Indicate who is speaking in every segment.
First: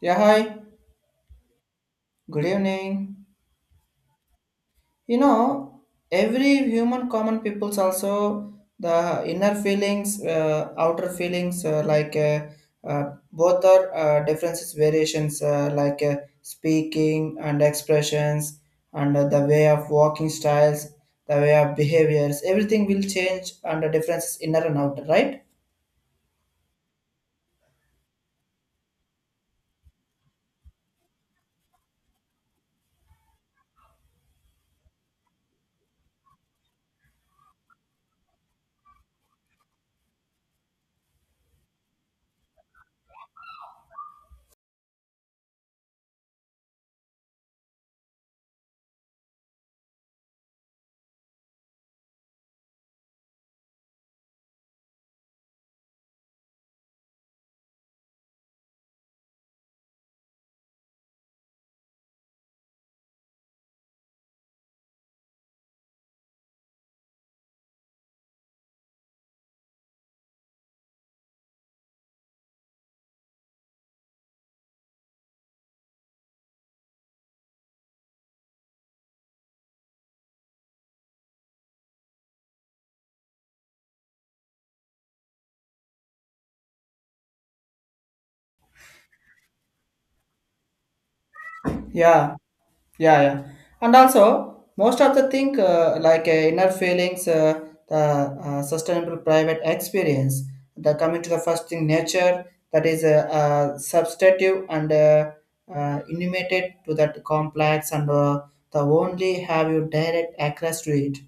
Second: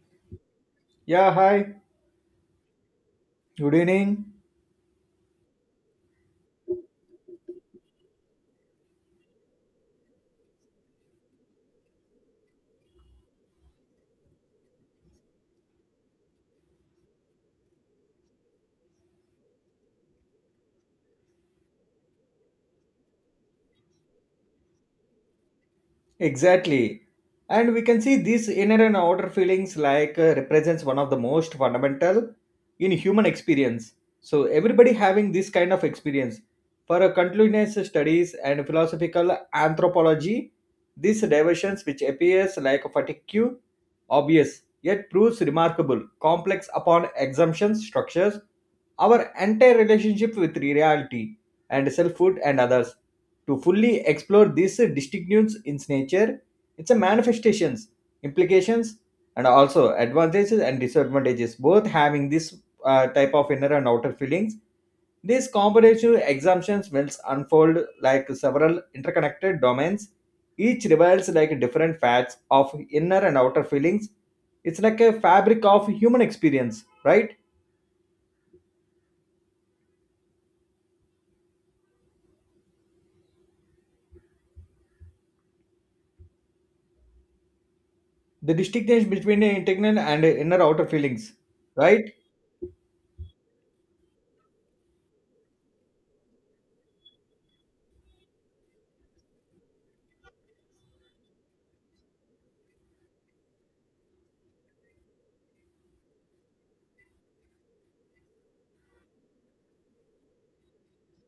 Speaker 1: Yeah, hi.
Speaker 2: Yeah, hi.
Speaker 1: Good evening.
Speaker 2: Good evening.
Speaker 1: You know, every human common people's also the inner feelings, outer feelings, both are differences, variations, speaking and expressions, and the way of walking styles, the way of behaviors. Everything will change under differences inner and outer, right?
Speaker 2: Exactly. And we can see these inner and outer feelings like represents one of the most fundamental in human experience. So everybody having this kind of experience. For a continuous studies and philosophical anthropology, these diversions which appears like a fatigue, obvious, yet proves remarkable, complex upon exemptions, structures, our entire relationship with reality and selfhood and others. To fully explore these distinctions in nature, its manifestations, implications, and also advantages and disadvantages, both having this type of inner and outer feelings, these comparative exemptions will unfold like several interconnected domains, each reveals like different facets of inner and outer feelings. It's like a fabric of human experience, right? The distinction between internal and inner outer feelings, right?
Speaker 1: Yeah, yeah, and also most of the thing inner feelings, the sustainable private experience, the coming to the first thing nature, that is a substantive and intimated to that complex, and the only have you direct access to it,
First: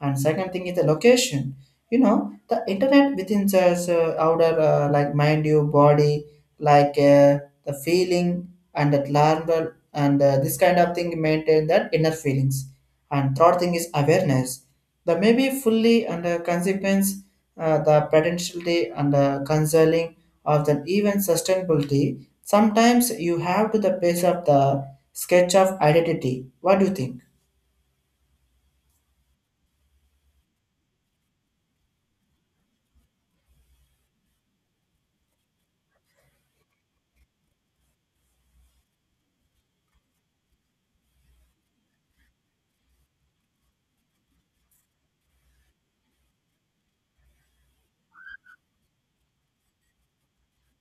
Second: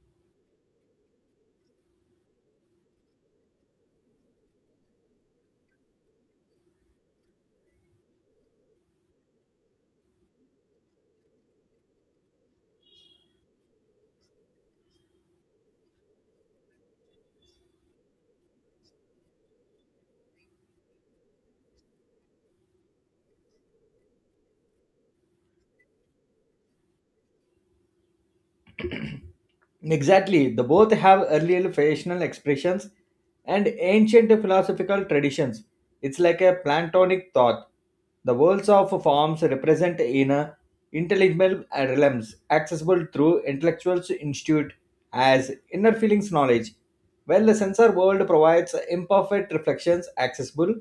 Speaker 1: and second thing is the location. You know the internet within us, outer, like mind you body like the feeling, and that learn, and this kind of thing maintain that inner feelings. And third thing is awareness, the maybe fully under consequence, the potentiality and the consoling of the even sustainability. Sometimes you have to the base of the sketch of identity. What do you think?
Speaker 2: Exactly. The both have earlier fashional expressions and ancient philosophical traditions. It's like a Platonic thought. The worlds of forms represent inner intelligible realms accessible through intellectual institute as inner feelings knowledge, while the sensor world provides imperfect reflections accessible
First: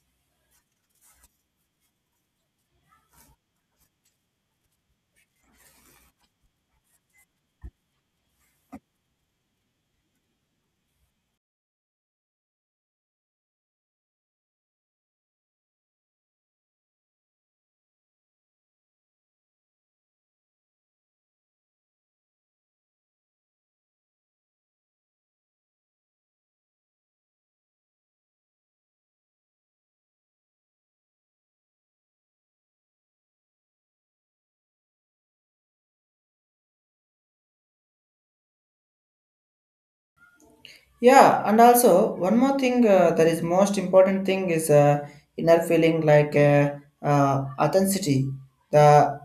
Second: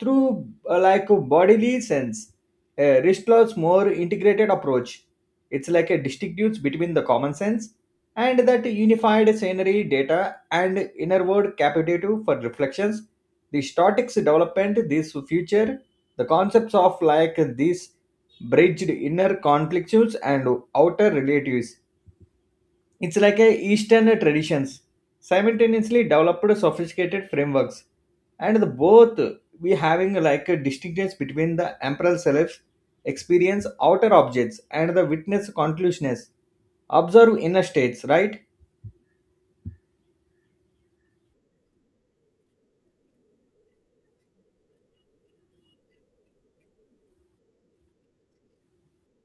Speaker 2: through like bodily sense. A Ristlaw's more integrated approach. It's like a distinct between the common sense and that unified scenery data and innerward capacitative for reflections, the statics development this future, the concepts of like these bridged inner conflicts and outer relatives. It's like a eastern traditions simultaneously developed sophisticated frameworks, and the both we having like a distinctness between the emperor self experience outer objects and the witness conclusiveness observe inner states, right?
Speaker 1: Yeah, and also one more thing, that is most important thing is, inner feeling, authenticity, the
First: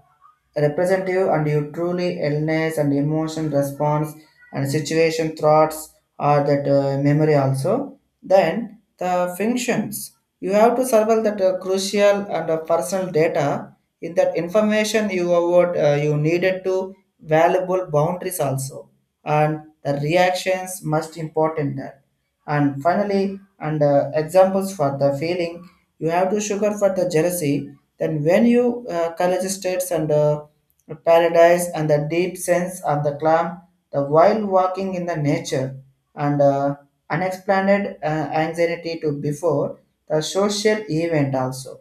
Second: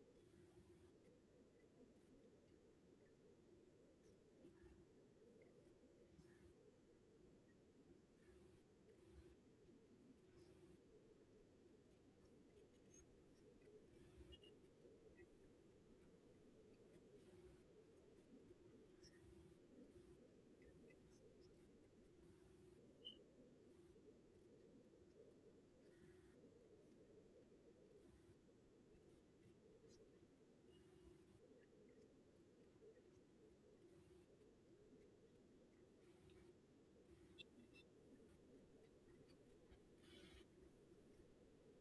Speaker 1: representative and you truly illness and emotion response and situation thoughts are that memory also. Then the functions you have to survive that crucial and personal data in that information you avoid, you needed to valuable boundaries also, and the reactions must important that. And finally, and examples for the feeling, you have to sugar for the jealousy. Then when you college states and paradise and the deep sense of the calm, the while walking in the nature, and unexplained anxiety to before the social event also.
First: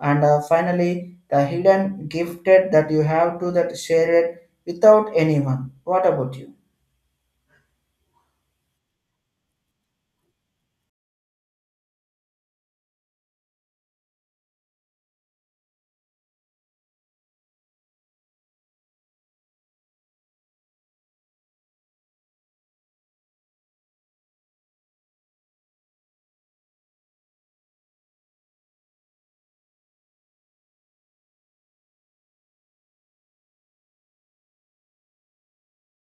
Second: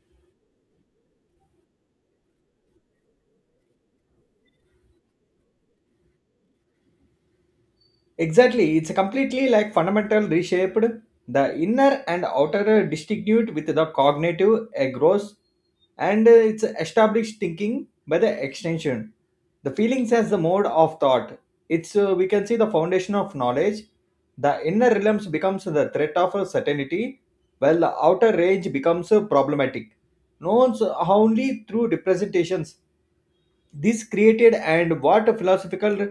Speaker 1: And finally, the hidden gifted that you have to that share it without anyone. What about you?
Speaker 2: Exactly, it's completely like fundamental reshaped the inner and outer distinguished with the cognitive a gross, and it's established thinking by the extension. The feelings as the mode of thought. It's we can see the foundation of knowledge. The inner realms becomes the threat of certainty, while the outer range becomes problematic. Known so, only through representations this created and what philosophical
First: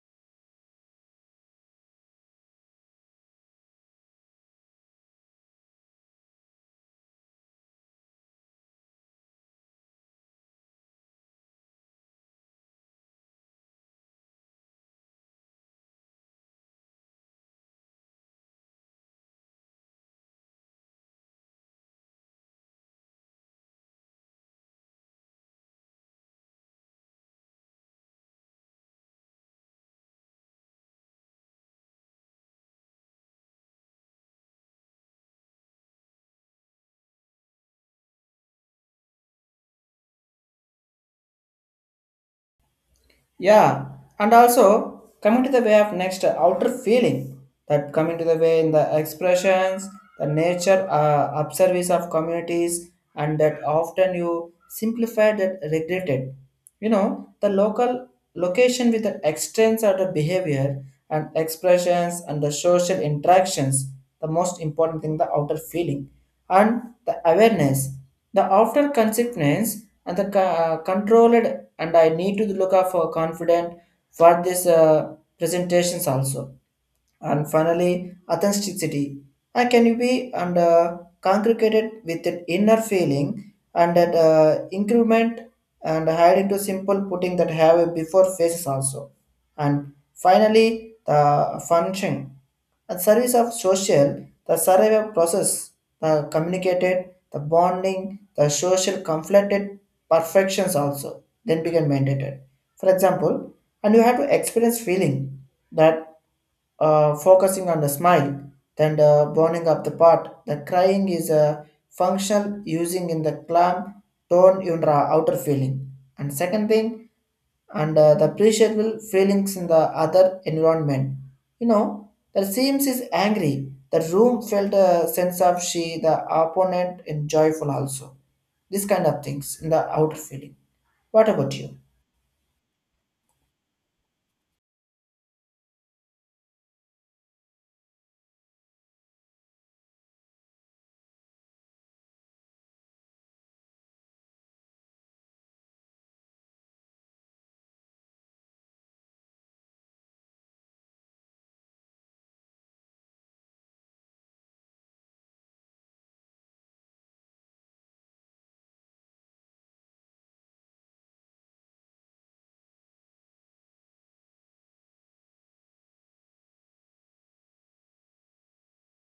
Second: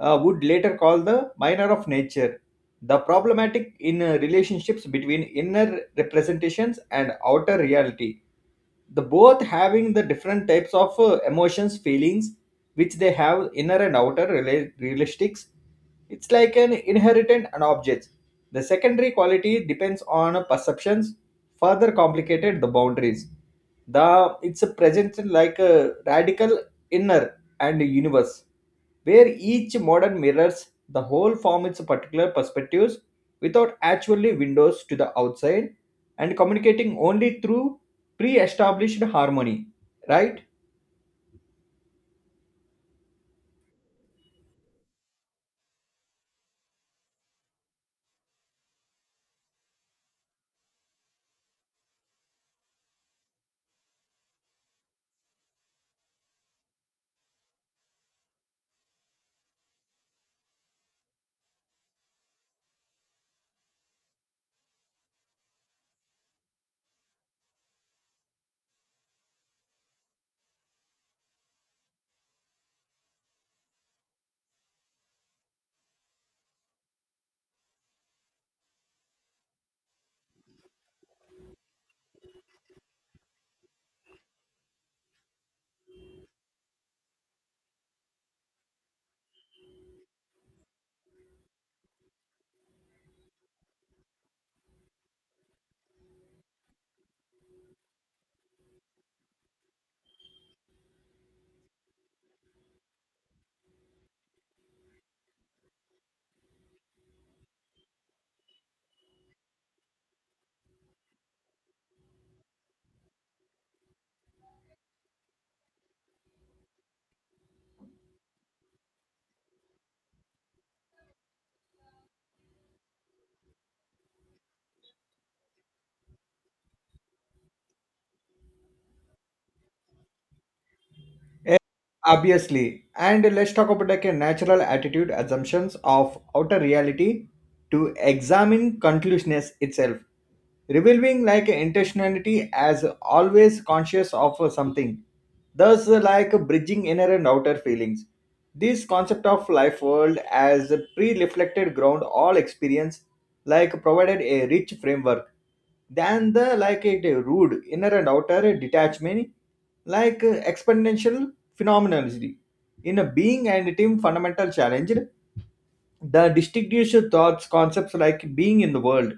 Speaker 2: would later call the minor of nature, the problematic in relationships between inner representations and outer reality, the both having the different types of emotions feelings which they have inner and outer realistics. It's like an inheritance and objects, the secondary quality depends on perceptions further complicated the boundaries. The it's a presence in like a radical inner and universe where each modern mirrors the whole form its particular perspectives without actually windows to the outside and communicating only through pre-established harmony, right?
Speaker 1: Yeah, and also coming to the way of next outer feeling, that coming to the way in the expressions, the nature, observance of communities, and that often you simplify that regretted. You know the local location with the extents of the behavior and expressions and the social interactions. The most important thing, the outer feeling and the awareness, the outer consequence and the controlled, and I need to look out for confident for these presentations also. And finally, authenticity. I can be and congregated with an inner feeling and that increment and hide into simple putting that have a before faces also. And finally, the function and service of social, the survival process, the communicated, the bonding, the social conflicted perfections also then become mandated. For example, and you have to experience feeling that focusing on the smile, then the burning up the part. The crying is a functional using in the clam tone in the outer feeling. And second thing, and the appreciable feelings in the other environment. You know, the seems is angry. The room felt a sense of she, the opponent, and joyful also. This kind of things in the outer feeling. What about
Speaker 2: Eh,
Speaker 1: you?
Speaker 2: obviously, and let's talk about like a natural attitude assumptions of outer reality to examine conclusiveness itself, revealing like intentionality as always conscious of something, thus like bridging inner and outer feelings. This concept of life world as a pre-reflected ground all experience like provided a rich framework than the like a rude inner and outer detachment, like exponential phenomenology in a being and team fundamental challenge, the distinguished thoughts concepts like being in the world,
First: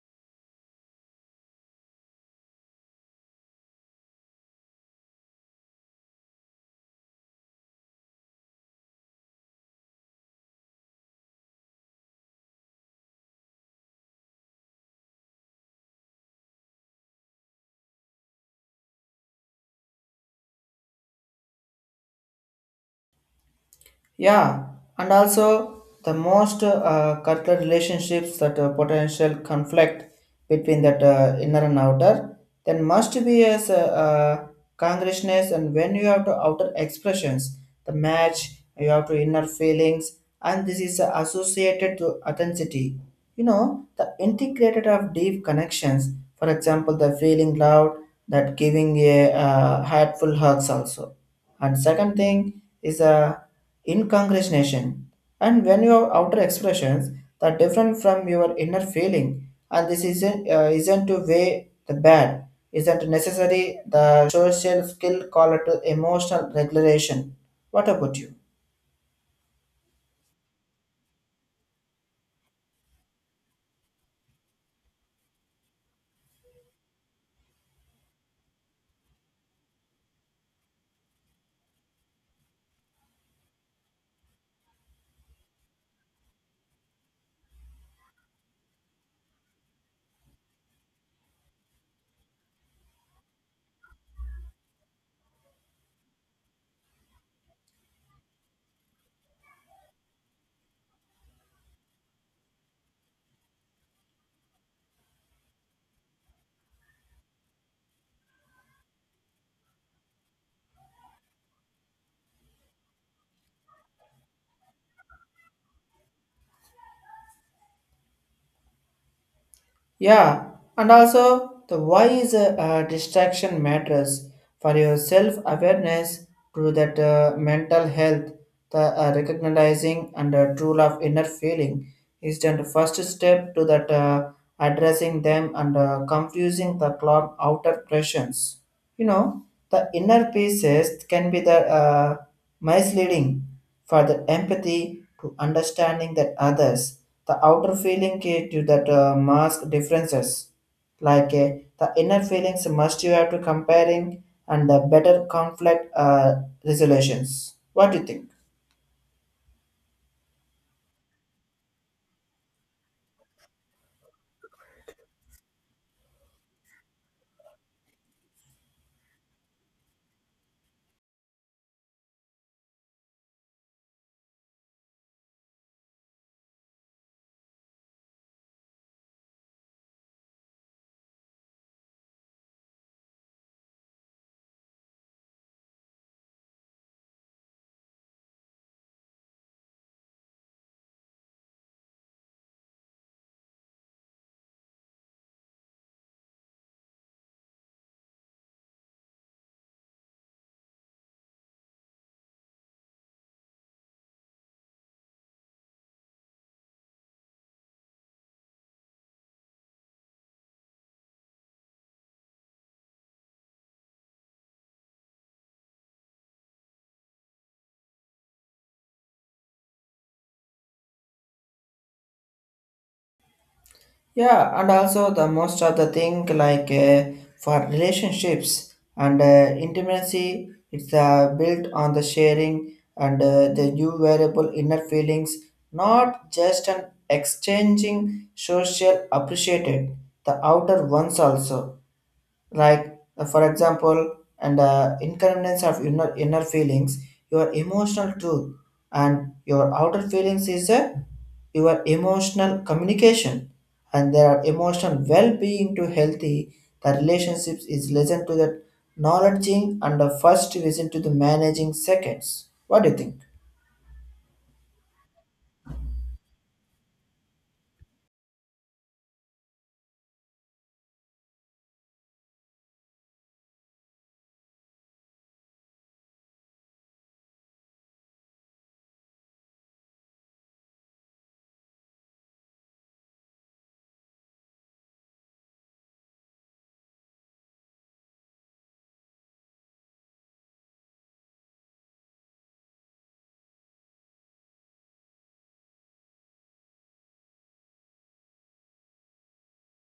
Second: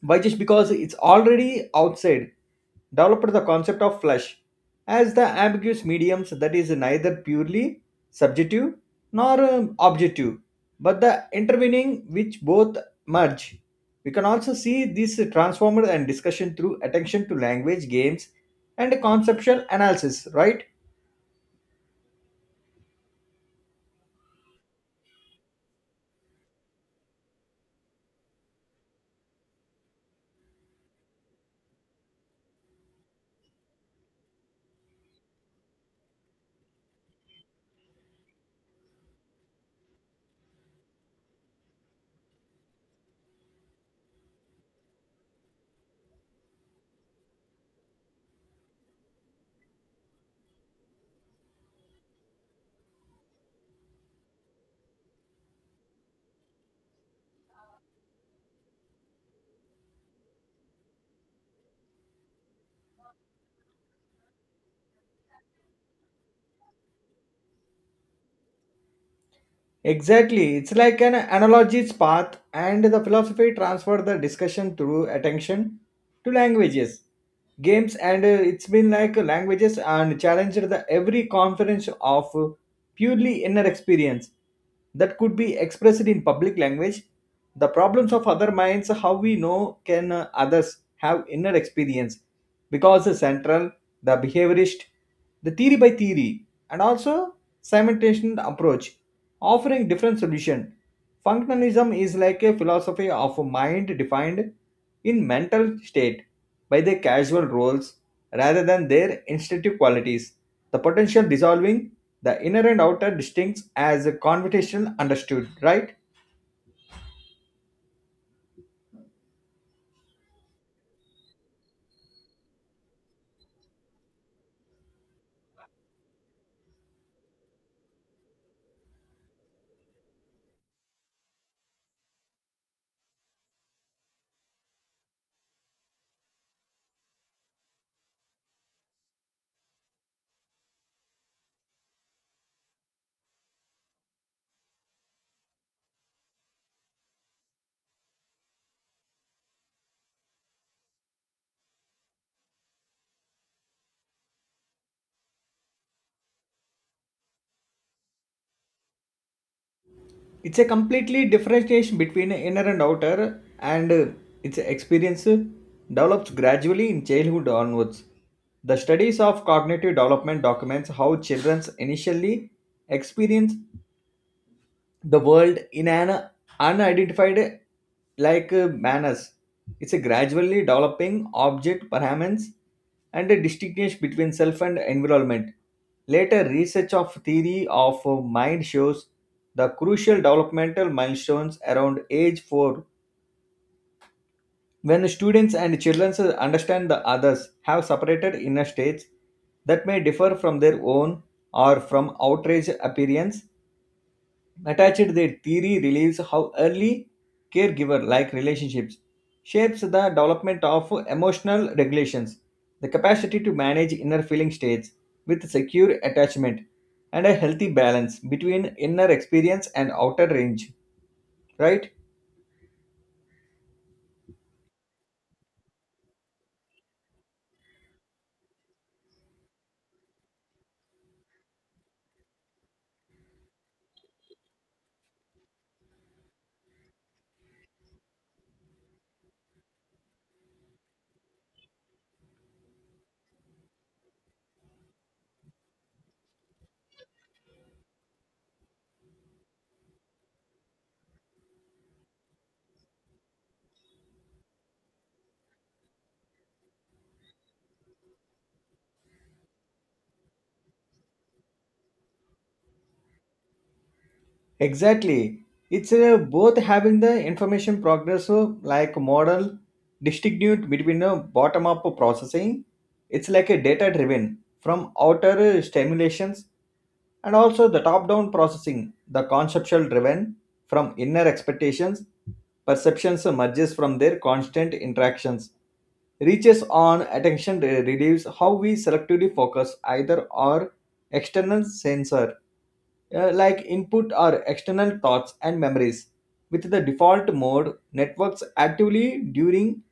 Speaker 2: why just because it's already outside, developed the concept of flesh as the ambiguous mediums that is neither purely subjective nor objective, but the intervening which both merge. We can also see this transformed and discussion through attention to language games and conceptual analysis, right?
Speaker 1: Yeah, and also the most cutlet relationships that potential conflict between that inner and outer, then must be as congruousness, and when you have to outer expressions, the match, you have to inner feelings, and this is associated to authenticity. You know, the integrated of deep connections, for example, the feeling loud, that giving a heartful hugs also. And second thing is a incongruation, and when your outer expressions are different from your inner feeling, and this isn't to weigh the bad, isn't necessary the social skill called to emotional regulation. What about you?
Speaker 2: Exactly. It's like an analogy's path, and the philosophy transferred the discussion through attention to languages, games, and it's been like languages and challenged the every conference of purely inner experience that could be expressed in public language. The problems of other minds, how we know can others have inner experience, because the central, the behaviorist, the theory by theory, and also simultaneous approach offering different solution. Functionalism is like a philosophy of a mind defined in mental state by their causal roles rather than their instinctive qualities. The potential dissolving the inner and outer distincts as a conversational understood, right?
Speaker 1: Yeah, and also the why is a, distraction matters for your self awareness to that mental health. The recognizing and tool of inner feeling is the first step to that addressing them and confusing the cloud outer pressures. You know, the inner pieces can be the misleading for the empathy to understanding that others. The outer feeling key to that mask differences. Like the inner feelings must you have to comparing and the better conflict resolutions. What do you think?
Speaker 2: It's a completely differentiation between inner and outer, and its experience develops gradually in childhood onwards. The studies of cognitive development documents how children initially experience the world in an unidentified manners. It's a gradually developing object permanence and a distinction between self and environment. Later research of theory of mind shows the crucial developmental milestones around age 4 when students and children understand the others have separated inner states that may differ from their own or from outrage appearance. Attached, their theory reveals how early caregiver like relationships shapes the development of emotional regulations, the capacity to manage inner feeling states with secure attachment, and a healthy balance between inner experience and outer range. Right?
Speaker 1: Yeah, and also the most of the thing like for relationships and intimacy, it's built on the sharing and the new variable inner feelings, not just an exchanging social appreciated, the outer ones also, for example, and inconvenience of inner feelings, your emotional truth, and your outer feelings is your emotional communication, and there are emotional well-being to healthy, the relationships is listen to that knowledging and the first reason to the managing seconds. What do you think?
Speaker 2: Exactly. It's both having the information progress like model distinguished between a bottom up processing, it's like a data driven from outer stimulations, and also the top down processing the conceptual driven from inner expectations, perceptions emerges from their constant interactions, reaches on attention reduce how we selectively focus either or external sensor like input or external thoughts and memories. With the default mode, networks actively during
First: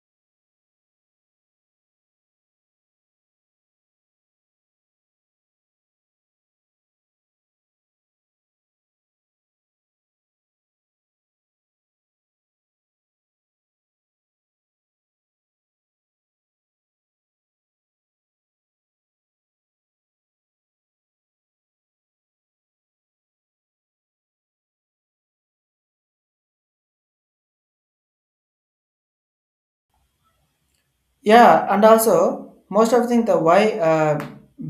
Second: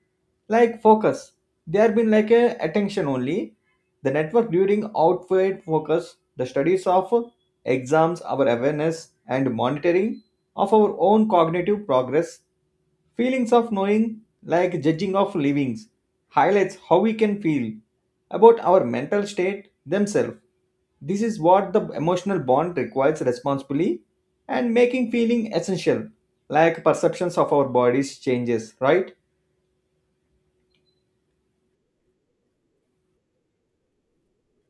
Speaker 2: like focus. They have been like a attention only. The network during outward focus, the studies of exams, our awareness and monitoring of our own cognitive progress, feelings of knowing, like judging of livings, highlights how we can feel about our mental state themselves. This is what the emotional bond requires responsibly and making feeling essential, like perceptions of our bodies changes, right?
Speaker 1: Yeah, and also most of the thing, the why,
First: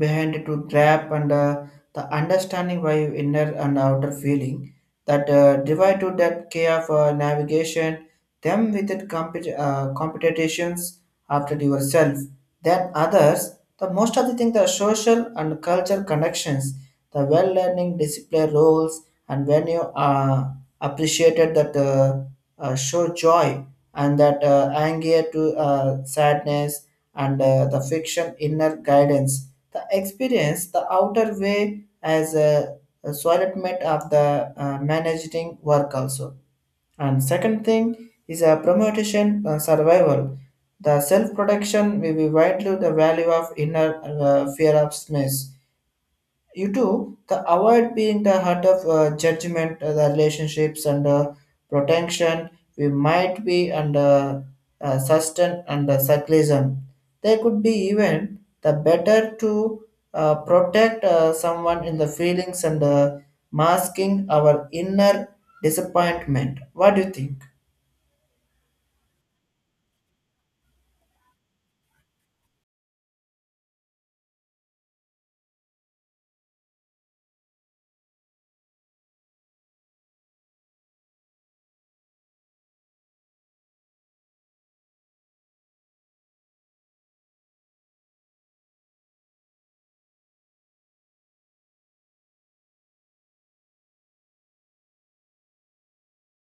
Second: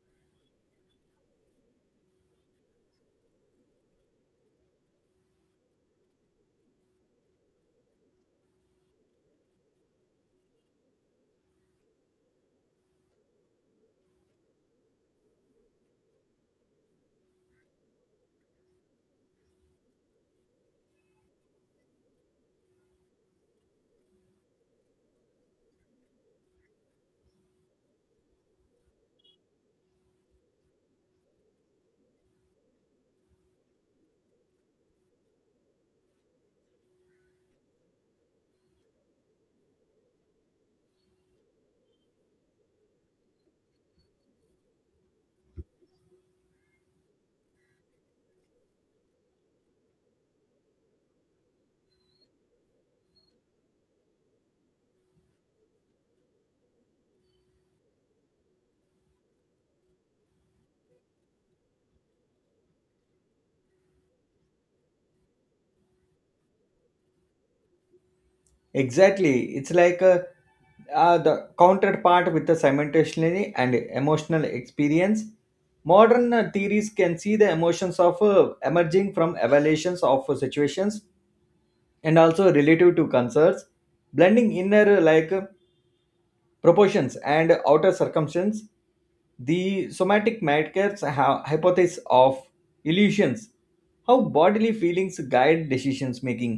Speaker 1: behind it to trap and the understanding why inner and outer feeling that divide to that care for navigation them with it competitions after yourself, then others. The most of the thing the social and cultural connections, the well learning discipline roles, and when you appreciated that show joy and that anger to sadness and the fiction inner guidance. The experience, the outer way as a solidment of the managing work also. And second thing is a promotion, survival. The self-protection will be widely the value of inner, fear of stress, you do the avoid being the heart of judgment, the relationships and protection. We might be under sustain and cyclism. They could be even the better to protect someone in the feelings and masking our inner disappointment. What do you think?
Speaker 2: Exactly. It's like a, the counterpart with the simultaneously and emotional experience. Modern theories can see the emotions of emerging from evaluations of situations, and also relative to concerns, blending inner proportions and outer circumstance, the somatic markers have hypothesis of illusions how bodily feelings guide decisions making.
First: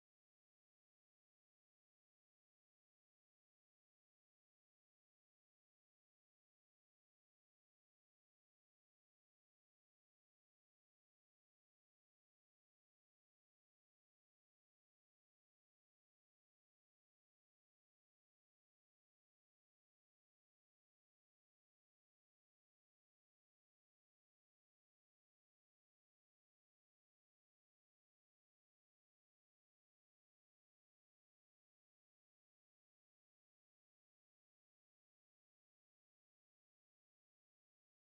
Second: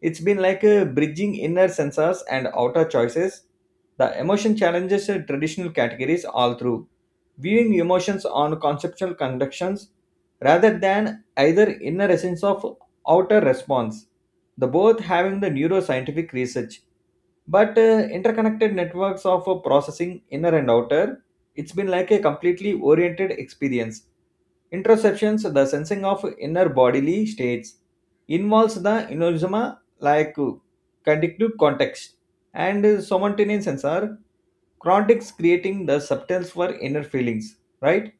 Speaker 2: It's been like a bridging inner sensors and outer choices, the emotion challenges the traditional categories all through viewing emotions on conceptual conductions rather than either inner essence of outer response. The both having the neuroscientific research, but interconnected networks of processing inner and outer, it's been like a completely oriented experience. Interoceptions the sensing of inner bodily states involves the inosoma conductive context, and somatonin sensor chrontics creating the substance for inner feelings, right?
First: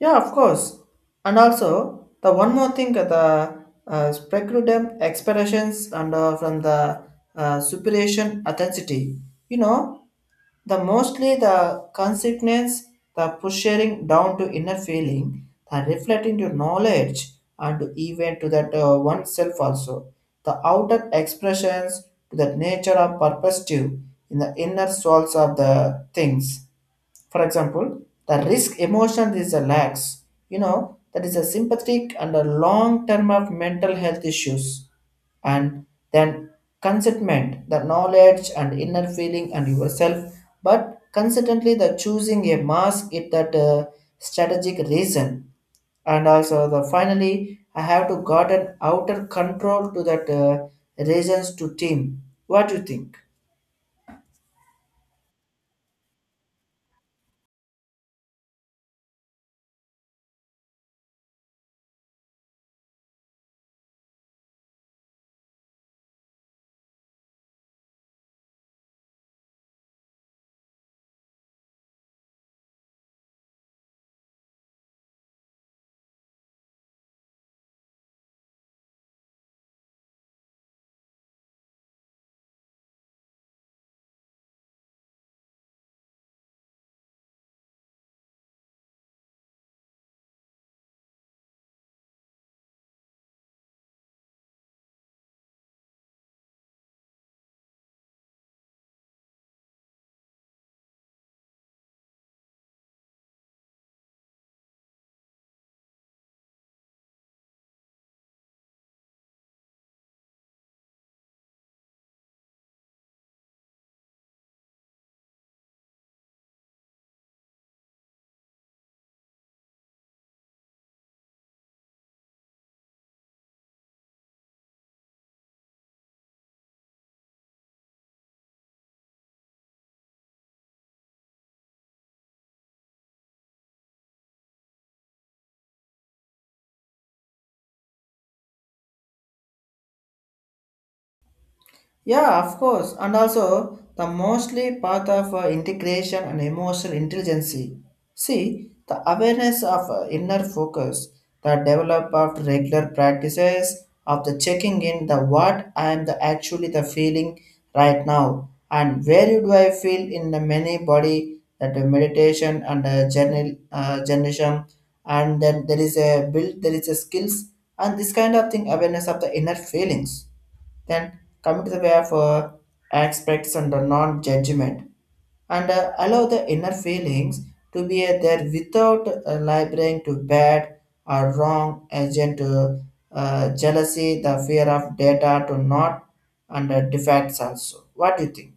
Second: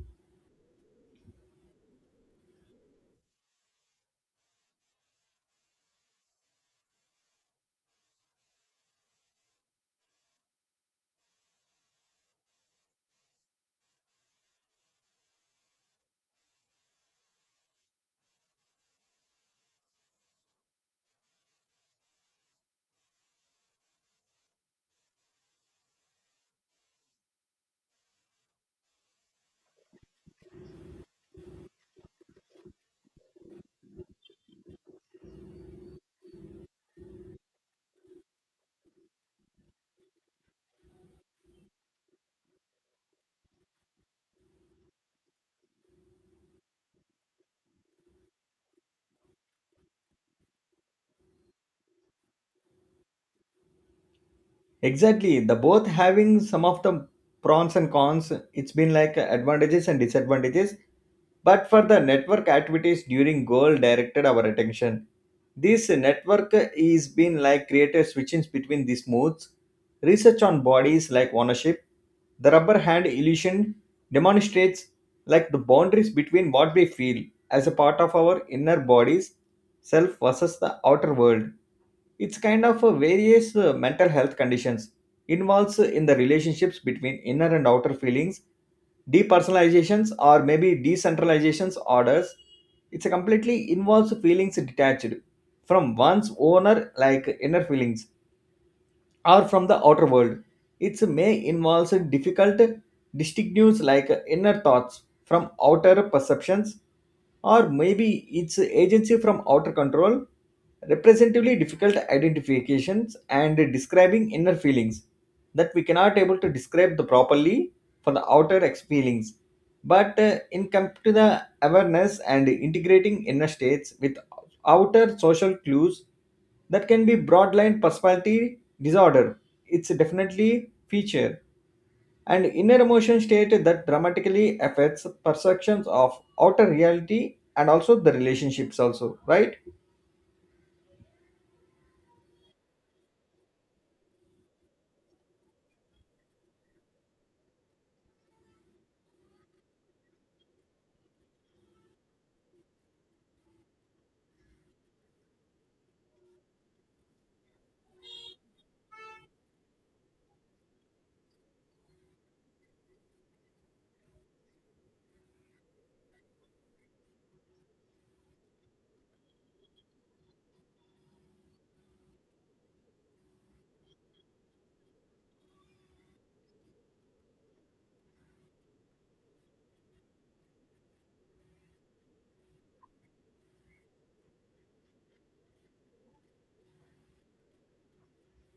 Speaker 1: Yeah, of course. And also, the one more thing, the speculative expressions and from the superation authenticity. You know, the mostly the consequence, the push sharing down to inner feeling, the reflecting to knowledge and to even to that oneself also. The outer expressions to the nature of perspective in the inner souls of the things. For example, the risk emotion is a lax, you know, that is a sympathetic and a long term of mental health issues. And then consentment, the knowledge and inner feeling and yourself, but consistently the choosing a mask it that strategic reason. And also the finally, I have to gotten outer control to that reasons to team. What do you think?
Speaker 2: Exactly. The both having some of the pros and cons. It's been like advantages and disadvantages. But for the network activities during goal directed our attention. This network is been like created switchings between these modes. Research on bodies like ownership. The rubber hand illusion demonstrates like the boundaries between what we feel as a part of our inner bodies, self versus the outer world. It's kind of a various mental health conditions involves in the relationships between inner and outer feelings, depersonalizations or maybe decentralizations orders. It's a completely involves feelings detached from one's owner like inner feelings or from the outer world. It may involve difficult distinctions like inner thoughts from outer perceptions, or maybe it's agency from outer control, representatively difficult identifications and describing inner feelings that we cannot able to describe the properly for the outer ex feelings. But in come to the awareness and integrating inner states with outer social clues that can be broadline personality disorder. It's definitely feature and inner emotion state that dramatically affects perceptions of outer reality and also the relationships also, right?
Speaker 1: Yeah, of course. And also, the mostly part of integration and emotional intelligence. See, the awareness of inner focus, the develop of regular practices of the checking in the what I am the actually the feeling right now, and where do I feel in the many body, that the meditation and journal journalism, and then there is a build there is a skills, and this kind of thing awareness of the inner feelings. Then come to the way of aspects and the non-judgment, and allow the inner feelings to be there without laboring to bad or wrong agent to jealousy, the fear of data to not, and defects also. What do you think?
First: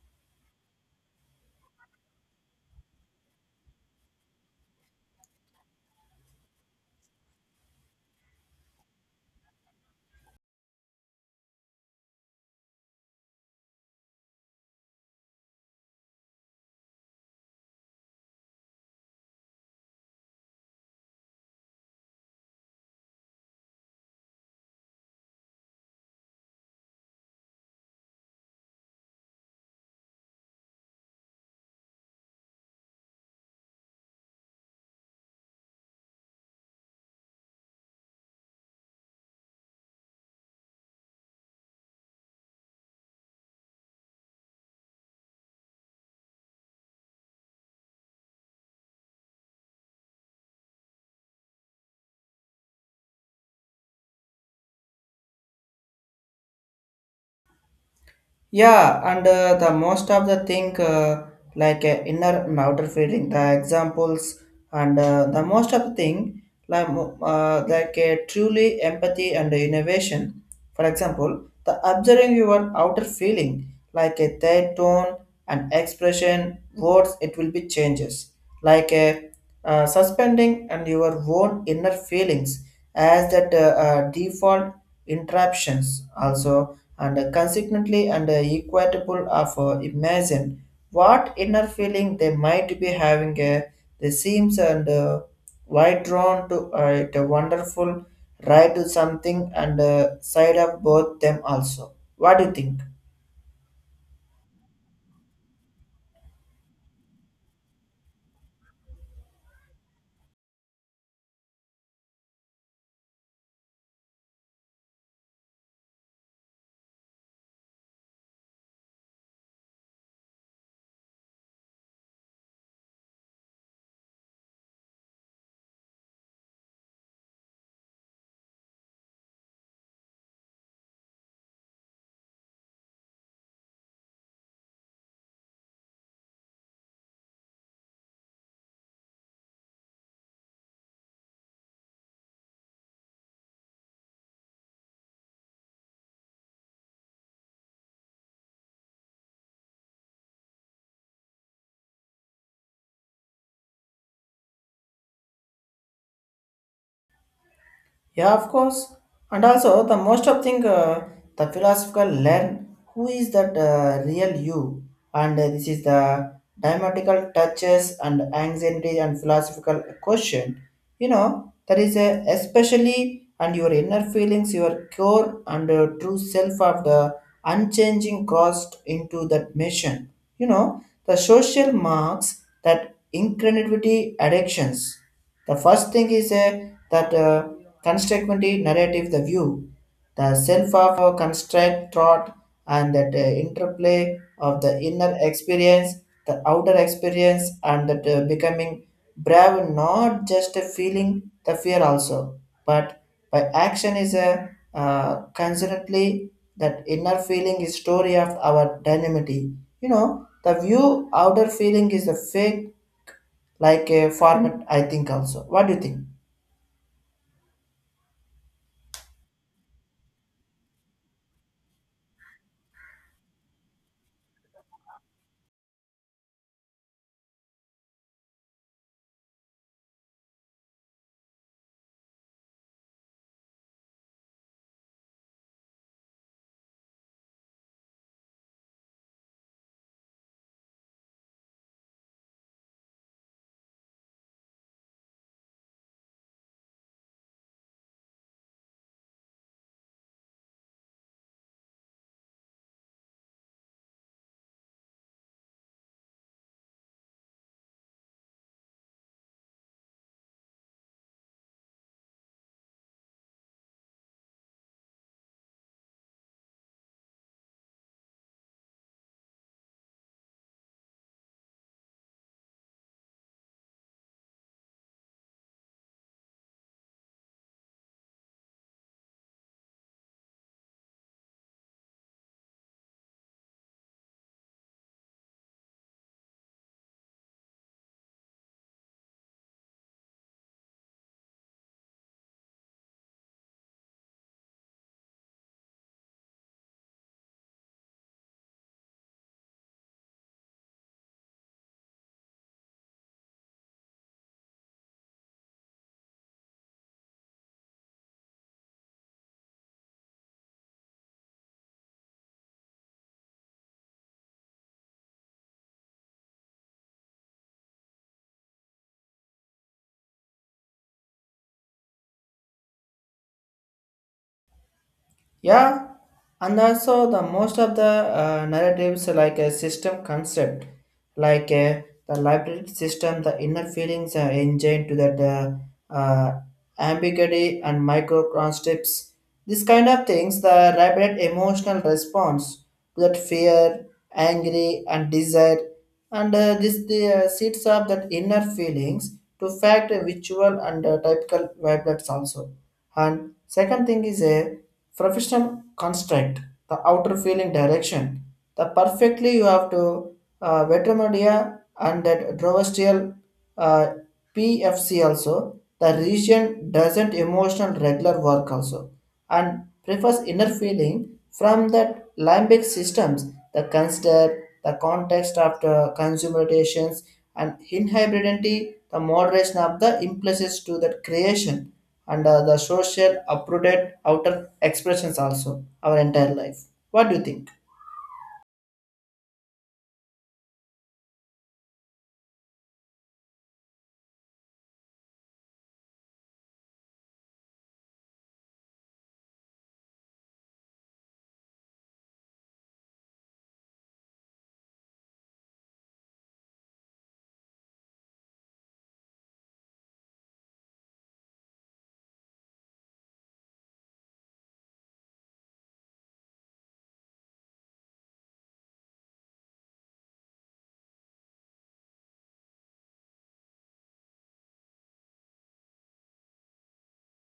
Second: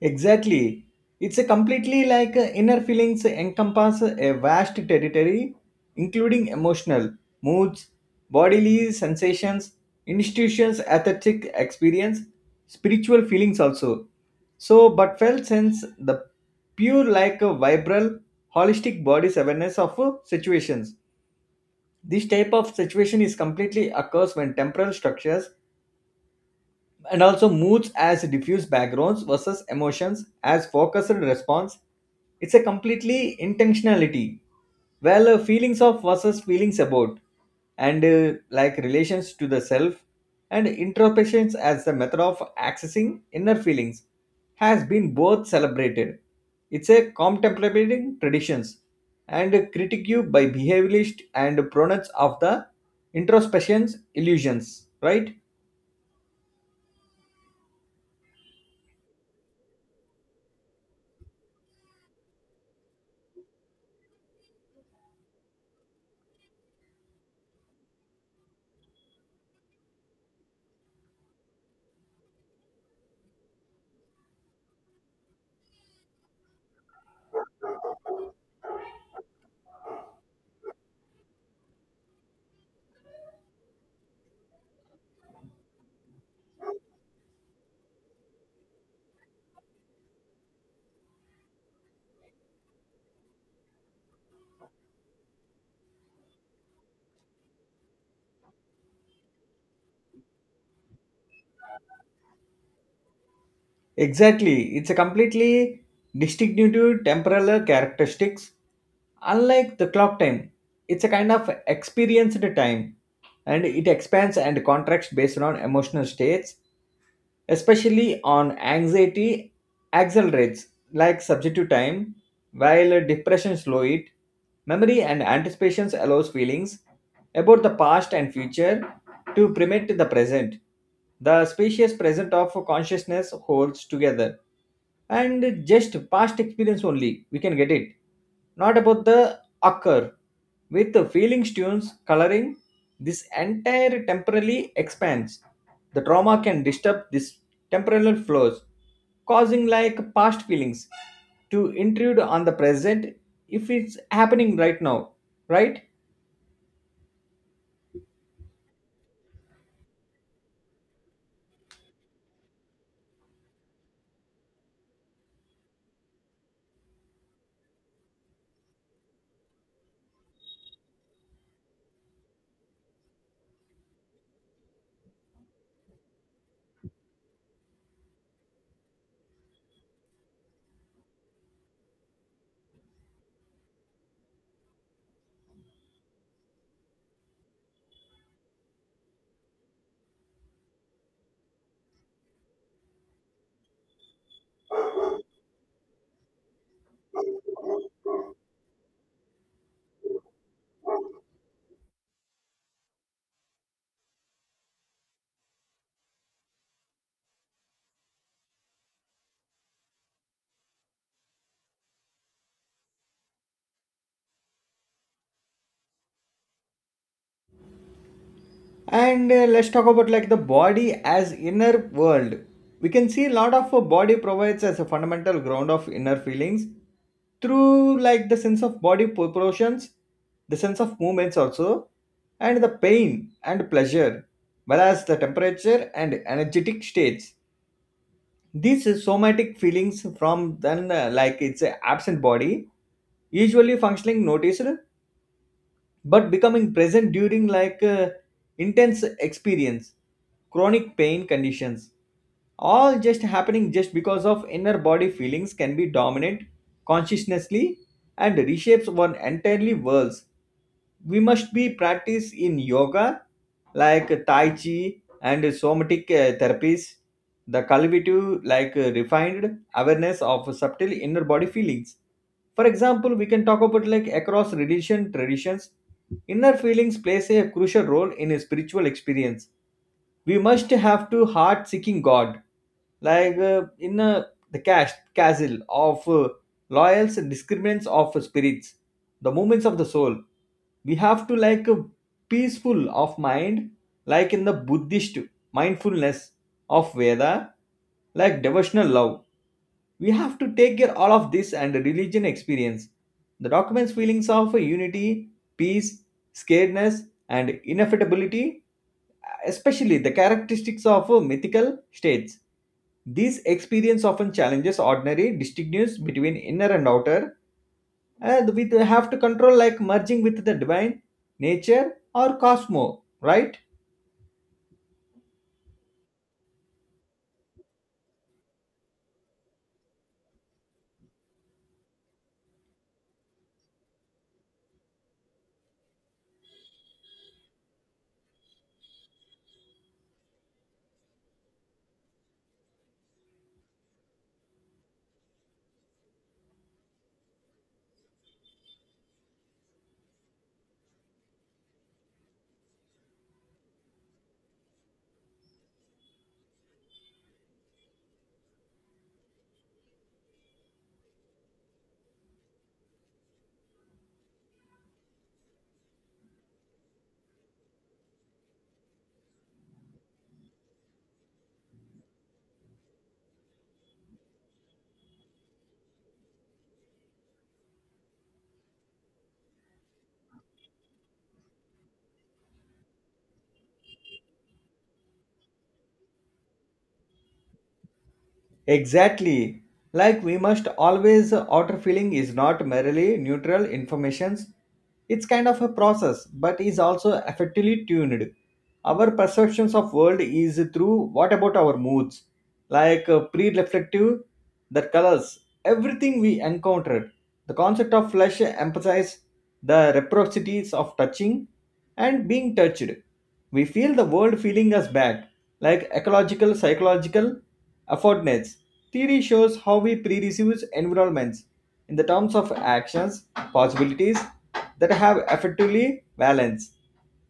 Speaker 2: Exactly. It's a completely inner feelings encompass a vast territory, including emotional, moods, bodily sensations, institutions, aesthetic experience, spiritual feelings also. So, but felt sense the pure like a vibral, holistic body's awareness of situations. This type of situation is completely occurs when temporal structures, and also moods as diffuse backgrounds versus emotions as focused response, it's a completely intentionality, well feelings of versus feelings about, and like relations to the self, and introspections as the method of accessing inner feelings has been both celebrated, it's a contemplating traditions and critiqued by behaviorist and proponents of the introspections illusions, right?
Speaker 1: Yeah, and the most of the thing inner and outer feeling, the examples, and the most of the thing like truly empathy and innovation. For example, the observing your outer feeling like a their tone and expression, words, it will be changes like a, suspending and your own inner feelings as that default interruptions also, and consequently and equitable of imagine what inner feeling they might be having, the seams, and why drawn to it a wonderful ride to something, and side of both them also. What do you think?
Speaker 2: Exactly. It's a completely distinctive temporal characteristics. Unlike the clock time, it's a kind of experienced time, and it expands and contracts based on emotional states, especially on anxiety, accelerates like subjective time while depression slow it, memory and anticipations allows feelings about the past and future to permit the present, the spacious present of consciousness holds together, and just past experience only we can get it, not about the occur. With the feelings, tunes, coloring, this entire temporally expands. The trauma can disturb this temporal flows, causing like past feelings to intrude on the present if it's happening right now, right?
Speaker 1: Yeah, of course. And also, the most of thing, the philosopher learn who is that real you, and this is the dramatical touches and anxiety and philosophical question. You know, there is a especially and your inner feelings, your core and true self of the unchanging cost into that mission. You know, the social marks that incredibly addictions. The first thing is, that constructivity narrative, the view, the self of construct thought, and that interplay of the inner experience, the outer experience, and that becoming brave, not just a feeling the fear also, but by action is a consonantly, that inner feeling is story of our dynamity. You know, the view outer feeling is the fake like a format, I think also. What do you think?
Speaker 2: And let's talk about like the body as inner world. We can see a lot of body provides as a fundamental ground of inner feelings through like the sense of body proportions, the sense of movements also, and the pain and pleasure, whereas the temperature and energetic states. These somatic feelings from then like it's a absent body, usually functioning noticed but becoming present during intense experience, chronic pain conditions, all just happening just because of inner body feelings can be dominant consciously and reshapes one entirely worlds. We must be practiced in yoga like tai chi and somatic therapies, the cultivative refined awareness of subtle inner body feelings. For example, we can talk about like across religion traditions, inner feelings plays a crucial role in a spiritual experience. We must have to heart seeking God, like in the castle of loyals and discriminants of spirits, the movements of the soul. We have to peaceful of mind, like in the Buddhist mindfulness of Veda, like devotional love. We have to take care all of this and religion experience the document's feelings of unity, peace, scaredness, and inevitability, especially the characteristics of mythical states. These experience often challenges ordinary distinctions between inner and outer, and we have to control like merging with the divine, nature, or cosmo, right?
Speaker 1: Yeah, and also the most of the narratives like a system concept, like uh, the library system, the inner feelings are engine to that uh, ambiguity and micro concepts. This kind of things the rapid emotional response to that fear, angry, and desire, and this the seeds of that inner feelings to fact visual and typical vibrates also. And second thing is a professional construct, the outer feeling direction, the perfectly you have to veterinaria and that drovestrial, uh, PFC also, the region doesn't emotional regular work also. And prefers inner feeling from that limbic systems that consider the context of the consummatations and inhibitantly the moderation of the impulses to that creation and the social uprooted outer expressions also our entire life. What do you think?
Speaker 2: Exactly. Like we must always outer feeling is not merely neutral informations. It's kind of a process, but is also effectively tuned. Our perceptions of world is through what about our moods, pre-reflective, the colors, everything we encountered. The concept of flesh emphasizes the reciprocities of touching and being touched. We feel the world feeling us back, like ecological, psychological effortness. Theory shows how we pre-receive environments in the terms of actions, possibilities that have effectively balance,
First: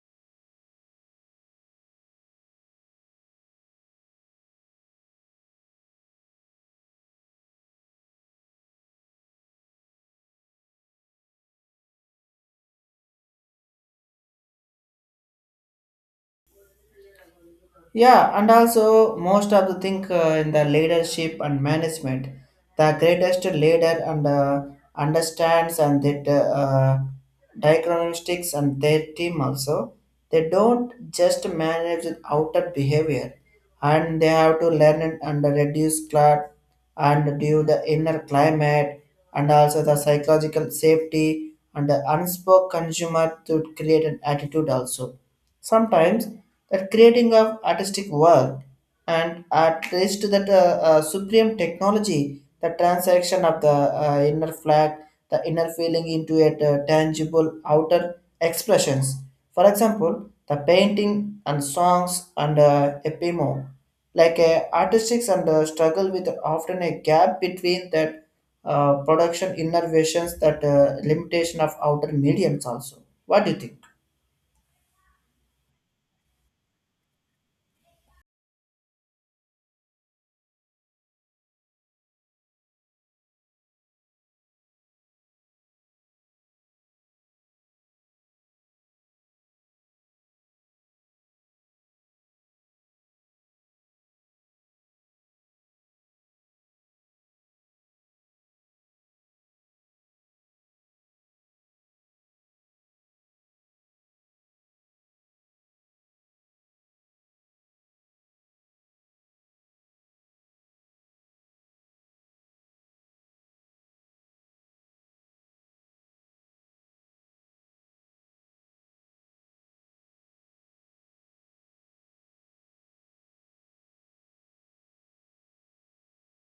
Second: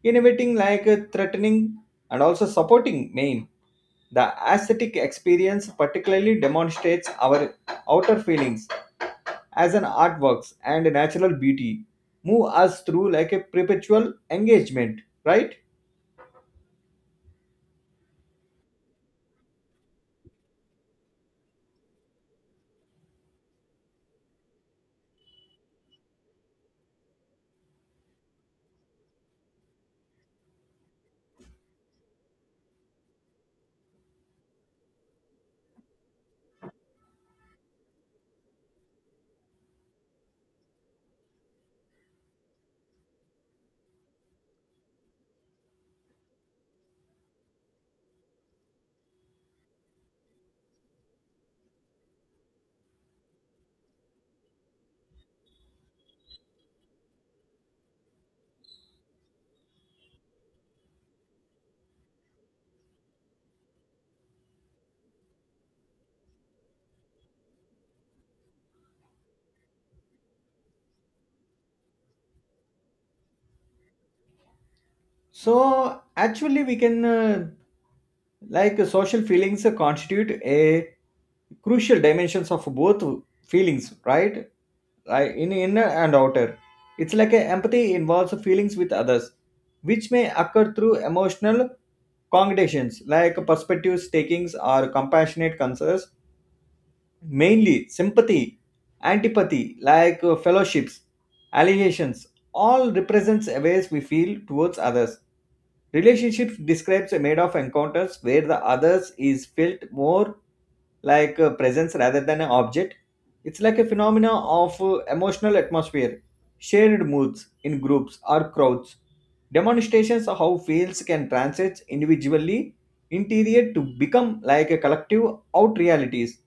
Speaker 2: innovating like threatening and also supporting main. The aesthetic experience particularly demonstrates our outer feelings as an artworks and natural beauty move us through like a perpetual engagement, right?
Speaker 1: Yeah, and also most of the thing, in the leadership and management, the greatest leader and understands and that diagnostics and their team also, they don't just manage with outer behavior, and they have to learn, and reduce clout and due the inner climate, and also the psychological safety and the unspoken consumer to create an attitude also. Sometimes that creating of artistic work and at least that supreme technology, the transaction of the inner flag, the inner feeling into a tangible outer expressions. For example, the painting and songs and epimo like a artistics, and struggle with often a gap between that production innovations, that limitation of outer mediums also. What do you think?
Speaker 2: So actually, we can social feelings constitute a crucial dimensions of both feelings, right? Like in inner and outer. It's like a empathy involves feelings with others, which may occur through emotional cognitions like perspectives, takings, or compassionate concerns. Mainly sympathy, antipathy, fellowships, allegations, all represents ways we feel towards others. Relationships describes a made of encounters where the others is felt more like a presence rather than an object. It's like a phenomena of emotional atmosphere, shared moods in groups or crowds, demonstrations of how fields can transit individually interior to become like a collective out realities.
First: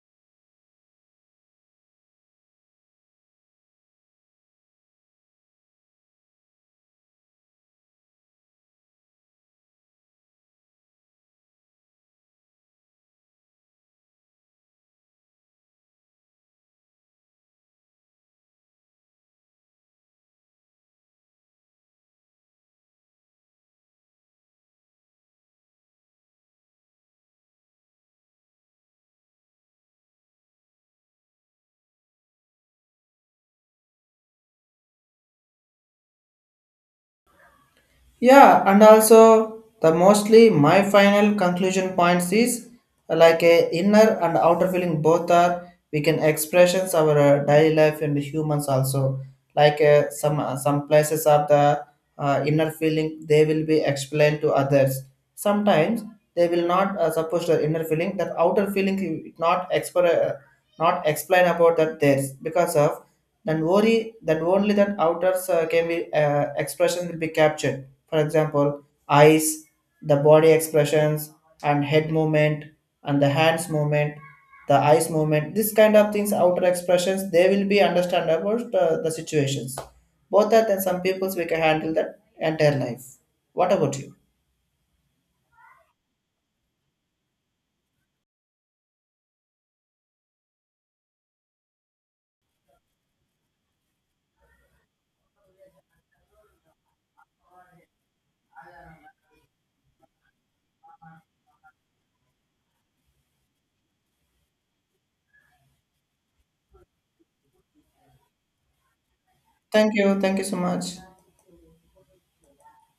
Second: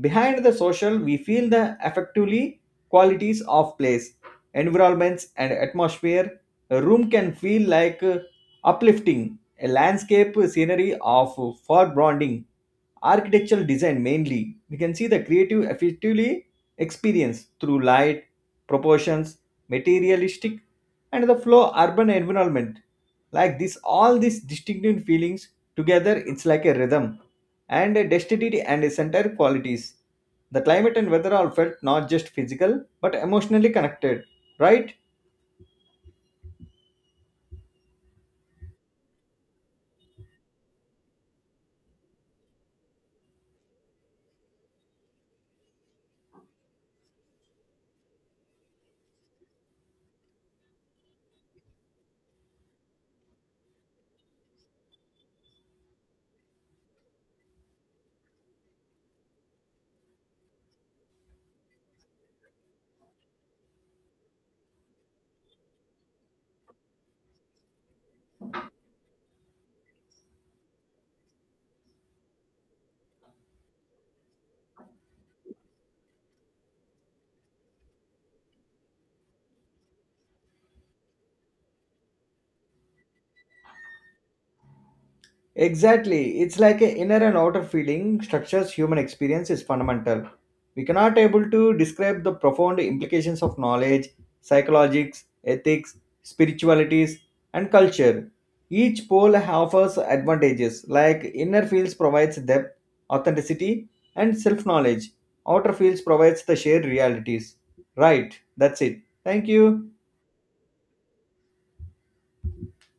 Speaker 2: Behind the social, we feel the effectively qualities of place, environments, and atmosphere. A room can feel uplifting, a landscape scenery of foregrounding, architectural design mainly. We can see the creative effectively experience through light, proportions, materialistic, and the flow urban environment. Like this, all these distinctive feelings together, it's like a rhythm and a density and a center qualities. The climate and weather are felt not just physical but emotionally connected, right?
Speaker 1: Yeah, and also the mostly my final conclusion points is, like a inner and outer feeling both are we can expressions our daily life and humans also. Some some places of the inner feeling they will be explained to others. Sometimes they will not, suppose the inner feeling, that outer feeling you not not explain about that theirs because of then worry, that only that outers can be expression will be captured. For example, eyes, the body expressions and head movement and the hands movement, the eyes movement, this kind of things outer expressions they will be understandable to the situations both that, and some peoples we can handle that entire life. What about you?
Speaker 2: Exactly. It's like a inner and outer feeling structures human experience is fundamental. We cannot able to describe the profound implications of knowledge, psychologics, ethics, spiritualities, and culture. Each pole offers advantages, like inner fields provides depth, authenticity, and self-knowledge. Outer fields provides the shared realities. Right, that's it. Thank you.
Speaker 1: Thank you, thank you so much.